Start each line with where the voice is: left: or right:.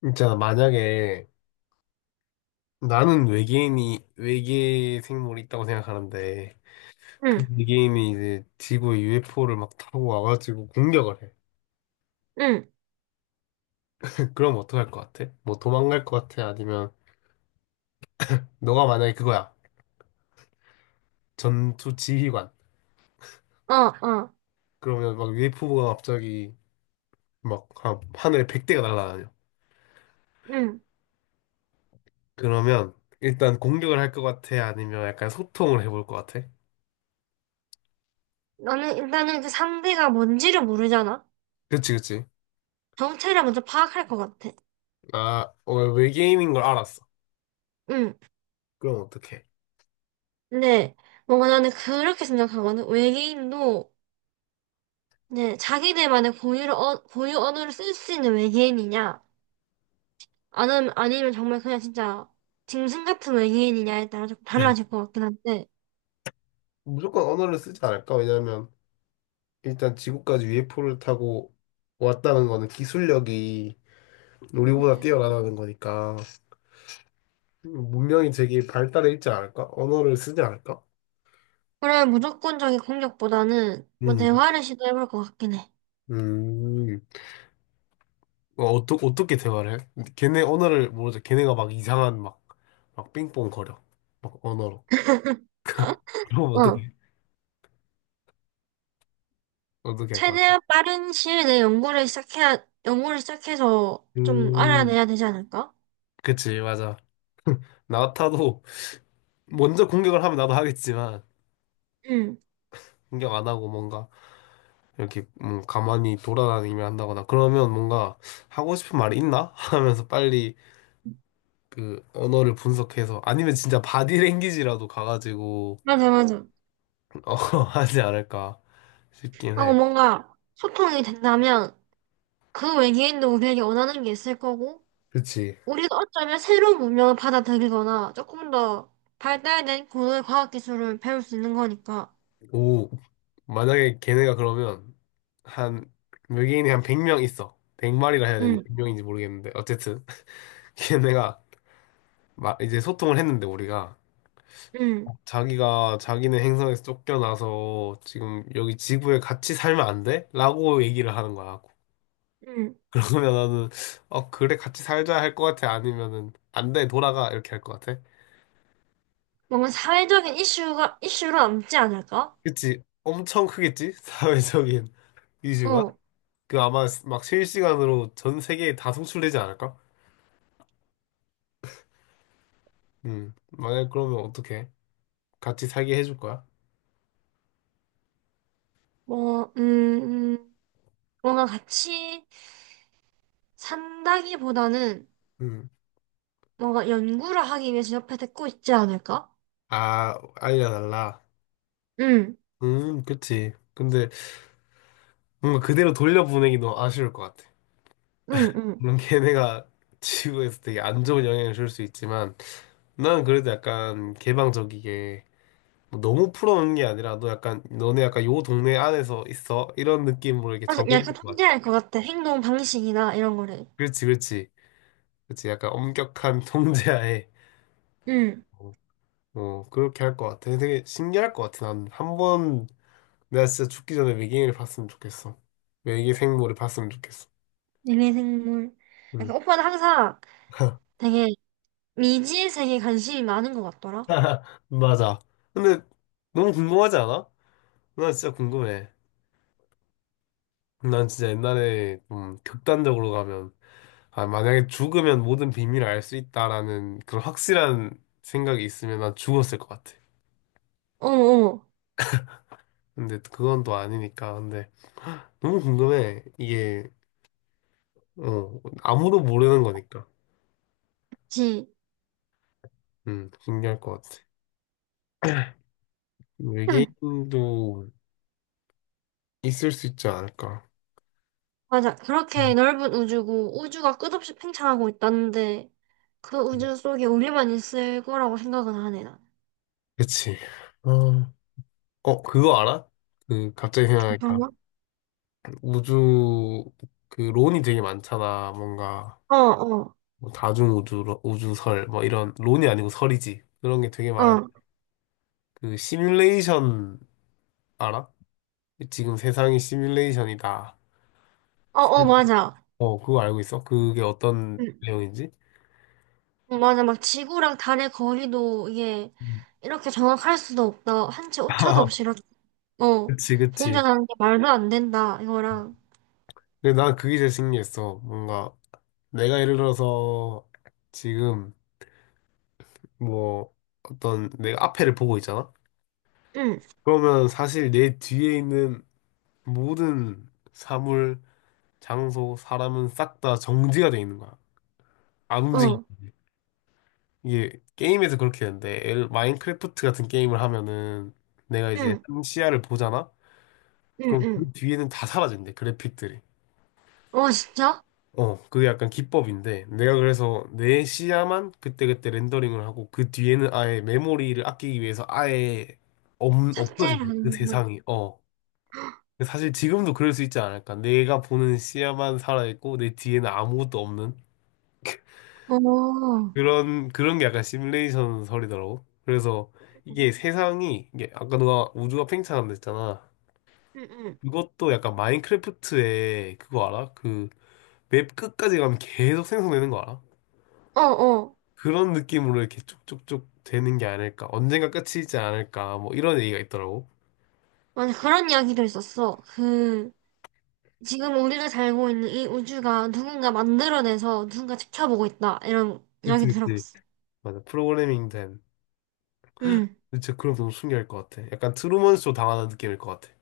left: 진짜 만약에 나는 외계인이 외계 생물이 있다고 생각하는데 그
right: 응,
left: 외계인이 이제 지구에 UFO를 막 타고 와가지고 공격을 해.
right: 응,
left: 그럼 어떡할 것 같아? 뭐 도망갈 것 같아? 아니면 너가 만약에 그거야 전투 지휘관
right: 어, 어,
left: 그러면 막 UFO가 갑자기 막 하늘에 100대가 날아다녀.
right: 응.
left: 그러면 일단 공격을 할 것 같아? 아니면 약간 소통을 해볼 것 같아?
right: 너는 일단은 그 상대가 뭔지를 모르잖아.
left: 그치 그치.
right: 정체를 먼저 파악할 것 같아.
left: 아 어, 외계인인 걸 알았어.
right: 응.
left: 그럼 어떡해?
right: 근데 뭔가 나는 그렇게 생각하거든. 외계인도 이제 자기들만의 고유 언어를 쓸 수 있는 외계인이냐, 아니면 정말 그냥 진짜 짐승 같은 외계인이냐에 따라 조금 달라질 것 같긴 한데.
left: 무조건 언어를 쓰지 않을까? 왜냐면 일단 지구까지 UFO를 타고 왔다는 거는 기술력이 우리보다
right: 음.
left: 뛰어나다는 거니까 문명이 되게 발달해 있지 않을까? 언어를 쓰지 않을까?
right: 그런 무조건적인 공격보다는 뭐
left: 음,
right: 대화를 시도해볼 것 같긴 해.
left: 음, 어떻게 대화를 해? 걔네 언어를 모르죠. 걔네가 막 이상한 막 삥뽕 거려. 막 언어로. 그럼
right: 어.
left: 어떻게 할 거야?
right: 최대한 빠른 시일 내에 연구를 시작해야, 연구를 시작해서 좀
left: 음,
right: 알아내야 되지 않을까?
left: 그치, 맞아. 나 같아도 먼저 공격을 하면 나도 하겠지만,
right: 응,
left: 공격 안 하고 뭔가 이렇게 가만히 돌아다니며 한다거나 그러면 뭔가 하고 싶은 말이 있나? 하면서 빨리 그 언어를 분석해서 아니면 진짜 바디랭귀지라도 가가지고
right: 맞아, 맞아.
left: 어, 하지 않을까 싶긴
right: 하고
left: 해.
right: 뭔가 소통이 된다면 그 외계인도 우리에게 원하는 게 있을 거고,
left: 그치.
right: 우리가 어쩌면 새로운 문명을 받아들이거나 조금 더 발달된 고도의 과학 기술을 배울 수 있는 거니까.
left: 오, 만약에 걔네가 그러면 한 외계인이 한 100명 있어. 100마리라 해야 되는지
right: 응,
left: 100명인지 모르겠는데 어쨌든 걔네가 막 이제 소통을 했는데 우리가
right: 응,
left: 자기가 자기는 행성에서 쫓겨나서 지금 여기 지구에 같이 살면 안 돼? 라고 얘기를 하는 거야.
right: 응.
left: 그러면 나는 어 그래 같이 살자 할 것 같아 아니면은 안 돼 돌아가 이렇게 할 것 같아.
right: 뭔가 사회적인 이슈로 남지 않을까?
left: 그치? 엄청 크겠지? 사회적인 이슈가
right: 어,
left: 그 아마 막 실시간으로 전 세계에 다 송출되지 않을까? 만약 그러면 어떡해? 같이 살게 해줄 거야?
right: 뭐, 음, 뭔가 같이 산다기보다는 뭔가 연구를 하기 위해서 옆에 데리고 있지 않을까?
left: 음아 알려달라.
right: 응,
left: 그치. 근데 뭔가 그대로 돌려보내기 너무 아쉬울 것 같아.
right: 응, 응.
left: 물론 걔네가 지구에서 되게 안 좋은 영향을 줄 수 있지만 난 그래도 약간 개방적이게 뭐 너무 풀어놓는 게 아니라 너 약간 너네 약간 요 동네 안에서 있어 이런 느낌으로 이렇게
right: 그래서 약간
left: 정해줄 것 같아.
right: 탐지할 것 같아. 행동 방식이나 이런 거를.
left: 그렇지, 그렇지, 그렇지. 약간 엄격한 통제하에
right: 응,
left: 어, 어, 그렇게 할 것 같아. 되게 신기할 것 같아. 난 한 번 내가 진짜 죽기 전에 외계인을 봤으면 좋겠어. 외계 생물을 봤으면 좋겠어.
right: 얘네 생물.
left: 응.
right: 약간 오빠는 항상 되게 미지의 세계에 관심이 많은 것 같더라.
left: 맞아. 근데 너무 궁금하지 않아? 나 진짜 궁금해. 난 진짜 옛날에 좀 극단적으로 가면, 아, 만약에 죽으면 모든 비밀을 알 수 있다라는 그런 확실한 생각이 있으면 난 죽었을 것 같아.
right: 어, 어.
left: 근데 그건 또 아니니까. 근데 너무 궁금해. 이게, 어, 아무도 모르는 거니까.
right: 그치?
left: 신기할 것 같아.
right: 응.
left: 외계인도 있을 수 있지 않을까.
right: 맞아. 그렇게
left: 음.
right: 넓은 우주고 우주가 끝없이 팽창하고 있다는데 그 우주 속에 우리만 있을 거라고 생각은 안 해, 난.
left: 그치. 어, 어, 그거 알아? 그, 갑자기 생각하니까.
right: 정말?
left: 우주, 그, 론이 되게 많잖아. 뭔가.
right: 어, 어,
left: 뭐 다중우주, 우주설, 뭐 이런, 론이 아니고 설이지. 그런 게 되게 많은.
right: 어,
left: 그 시뮬레이션 알아? 지금 세상이 시뮬레이션이다.
right: 어, 어, 맞아.
left: 어, 그거 알고 있어? 그게 어떤
right: 응.
left: 내용인지?
right: 맞아, 막 지구랑 달의 거리도 이게
left: 음.
right: 이렇게 정확할 수도 없다. 한치 오차도 없이 이렇게, 어,
left: 그치, 그치.
right: 공전하는 게 말도 안 된다. 이거랑,
left: 근데 난 그게 제일 신기했어. 뭔가 내가 예를 들어서 지금 뭐 어떤 내가 앞에를 보고 있잖아?
right: 응,
left: 그러면 사실 내 뒤에 있는 모든 사물, 장소, 사람은 싹 다 정지가 돼 있는 거야. 안움직이
right: 어,
left: 이게 게임에서 그렇게 되는데 마인크래프트 같은 게임을 하면은 내가 이제
right: 응,
left: 한 시야를 보잖아?
right: 응,
left: 그럼
right: 응.
left: 그 뒤에는 다 사라진대 그래픽들이
right: 어, 진짜?
left: 어 그게 약간 기법인데 내가 그래서 내 시야만 그때그때 렌더링을 하고 그 뒤에는 아예 메모리를 아끼기 위해서 아예 없,
right: 삭제를
left: 없어진대
right: 하
left: 그
right: 는거
left: 세상이 어 근데 사실 지금도 그럴 수 있지 않을까 내가 보는 시야만 살아있고 내 뒤에는 아무것도 없는
right: 어,
left: 그런 게 약간 시뮬레이션 설이더라고. 그래서 이게 세상이, 이게 아까 너가 우주가 팽창한다 했잖아.
right: 응, 응.
left: 그것도 약간 마인크래프트의 그거 알아? 그 맵 끝까지 가면 계속 생성되는 거 알아?
right: 어, 어.
left: 그런 느낌으로 이렇게 쭉쭉쭉 되는 게 아닐까. 언젠가 끝이지 않을까. 뭐 이런 얘기가 있더라고.
right: 맞아, 그런 이야기도 있었어. 그, 지금 우리가 살고 있는 이 우주가 누군가 만들어내서 누군가 지켜보고 있다. 이런
left: 그치,
right: 이야기도
left: 그치.
right: 들어봤어.
left: 맞아. 프로그래밍 된.
right: 응,
left: 진짜 그럼 너무 신기할 것 같아. 약간 트루먼 쇼 당하는 느낌일 것 같아.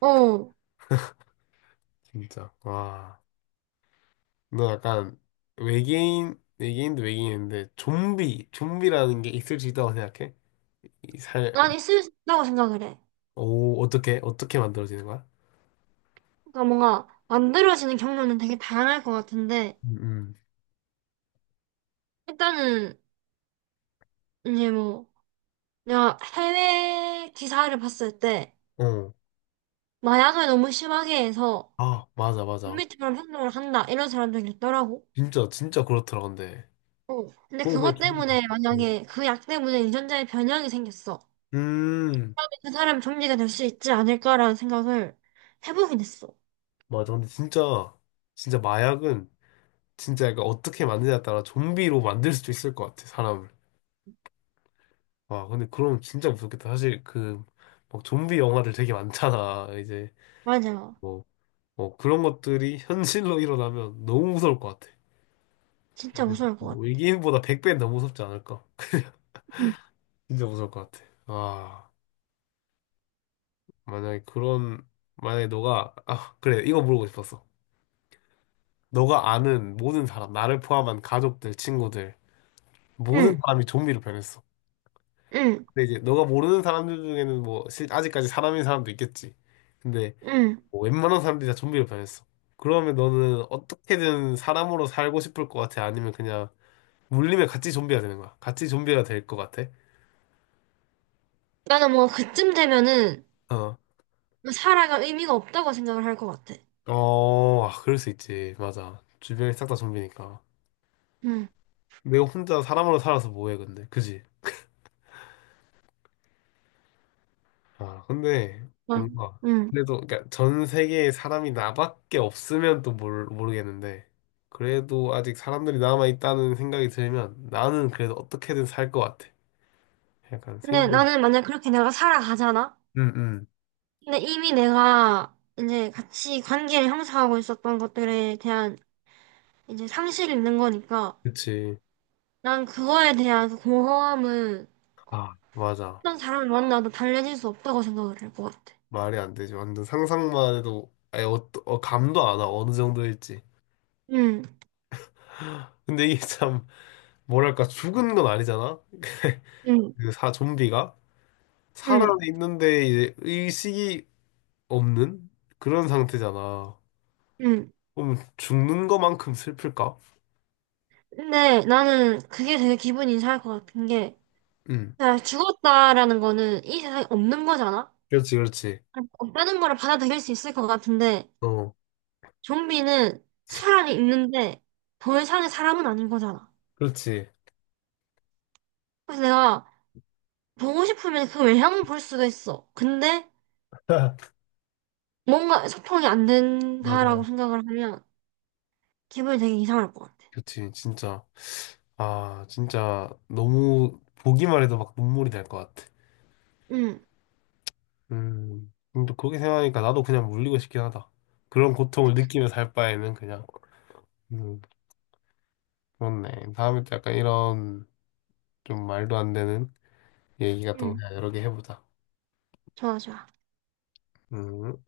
right: 어.
left: 진짜. 와. 너 약간 외계인도 외계인인데 좀비라는 게 있을 수 있다고 생각해? 이 살,
right: 난 있을 수 있다고 생각을 해.
left: 오, 어떻게 만들어지는 거야?
right: 그러니까 뭔가 만들어지는 경로는 되게 다양할 것 같은데
left: 음,
right: 일단은 이제 뭐 내가 해외 기사를 봤을 때
left: 어.
right: 마약을 너무 심하게 해서
left: 아, 맞아,
right: 인
left: 맞아.
right: 미트럼 행동을 한다 이런 사람들이 있더라고.
left: 진짜, 진짜 그렇더라, 근데.
right: 어. 근데
left: 뭐 그냥
right: 그것
left: 좀
right: 때문에
left: 비
right: 만약에 그 약 때문에 유전자에 변형이 생겼어.
left: 음,
right: 그 사람 좀비가 될 수 있지 않을까라는 생각을 해보긴 했어.
left: 맞아. 근데 진짜, 진짜 마약은 진짜 약간 어떻게 만드냐에 따라 좀비로 만들 수도 있을 것 같아, 사람을. 와, 근데 그럼 진짜 무섭겠다. 사실 그, 막 좀비 영화들 되게 많잖아, 이제.
right: 맞아.
left: 뭐, 뭐 그런 것들이 현실로 일어나면 너무 무서울 것 같아.
right: 진짜
left: 근데
right: 무서울 것
left: 뭐
right: 같아.
left: 외계인보다 100배는 더 무섭지 않을까?
right: 응,
left: 진짜 무서울 것 같아. 아, 만약에 그런, 만약에 너가, 아, 그래, 이거 물어보고 싶었어. 너가 아는 모든 사람, 나를 포함한 가족들, 친구들, 모든
right: 응,
left: 사람이 좀비로 변했어.
right: 응.
left: 근데 이제 너가 모르는 사람들 중에는 뭐, 아직까지 사람인 사람도 있겠지. 근데
right: 응.
left: 뭐 웬만한 사람들이 다 좀비로 변했어. 그러면 너는 어떻게든 사람으로 살고 싶을 것 같아? 아니면 그냥 물리면 같이 좀비가 되는 거야. 같이 좀비가 될 것 같아.
right: 나는 뭔가 그쯤 되면은
left: 어.
right: 뭐 살아갈 의미가 없다고 생각을 할 것 같아.
left: 어, 아, 그럴 수 있지. 맞아. 주변이 싹 다 좀비니까.
right: 응,
left: 내가 혼자 사람으로 살아서 뭐해, 근데. 그지? 아, 근데,
right: 응.
left: 뭔가.
right: 응.
left: 그래도, 그러니까 전 세계에 사람이 나밖에 없으면 또 모르겠는데. 그래도 아직 사람들이 남아있다는 생각이 들면 나는 그래도 어떻게든 살 것 같아. 약간
right: 근데
left: 생존.
right: 나는 만약 그렇게 내가 살아가잖아?
left: 응, 응.
right: 근데 이미 내가 이제 같이 관계를 형성하고 있었던 것들에 대한 이제 상실이 있는 거니까
left: 그치.
right: 난 그거에 대한 그 공허함은
left: 아, 맞아.
right: 어떤 사람을 만나도 달래질 수 없다고 생각을 할 것 같아.
left: 말이 안 되지. 완전 상상만 해도 아예 어, 어, 감도 안 와. 어느 정도일지.
right: 응,
left: 근데 이게 참 뭐랄까 죽은 건 아니잖아.
right: 응,
left: 그 사 좀비가 살아
right: 응,
left: 있는데 이제 의식이 없는 그런 상태잖아.
right: 응.
left: 그럼 죽는 것만큼 슬플까?
right: 근데 나는 그게 되게 기분이 이상할 것 같은 게
left: 응.
right: 내가 죽었다라는 거는 이 세상에 없는 거잖아?
left: 그렇지, 그렇지.
right: 없다는 거를 받아들일 수 있을 것 같은데
left: 어,
right: 좀비는 사람이 있는데 더 이상의 사람은 아닌 거잖아.
left: 그렇지.
right: 그래서 내가 보고 싶으면 그 외향을 볼 수가 있어. 근데 뭔가 소통이 안 된다라고
left: 맞아.
right: 생각을 하면 기분이 되게 이상할 것 같아.
left: 그렇지, 진짜. 아, 진짜 너무 보기만 해도 막 눈물이 날 것 같아.
right: 응,
left: 음. 근데 그렇게 생각하니까 나도 그냥 물리고 싶긴 하다. 그런 고통을 느끼며 살 바에는 그냥. 음, 그렇네. 다음에 또 약간 이런 좀 말도 안 되는 얘기 같은 거
right: 응,
left: 그냥 여러 개 해보자.
right: 좋아, 좋아.
left: 음.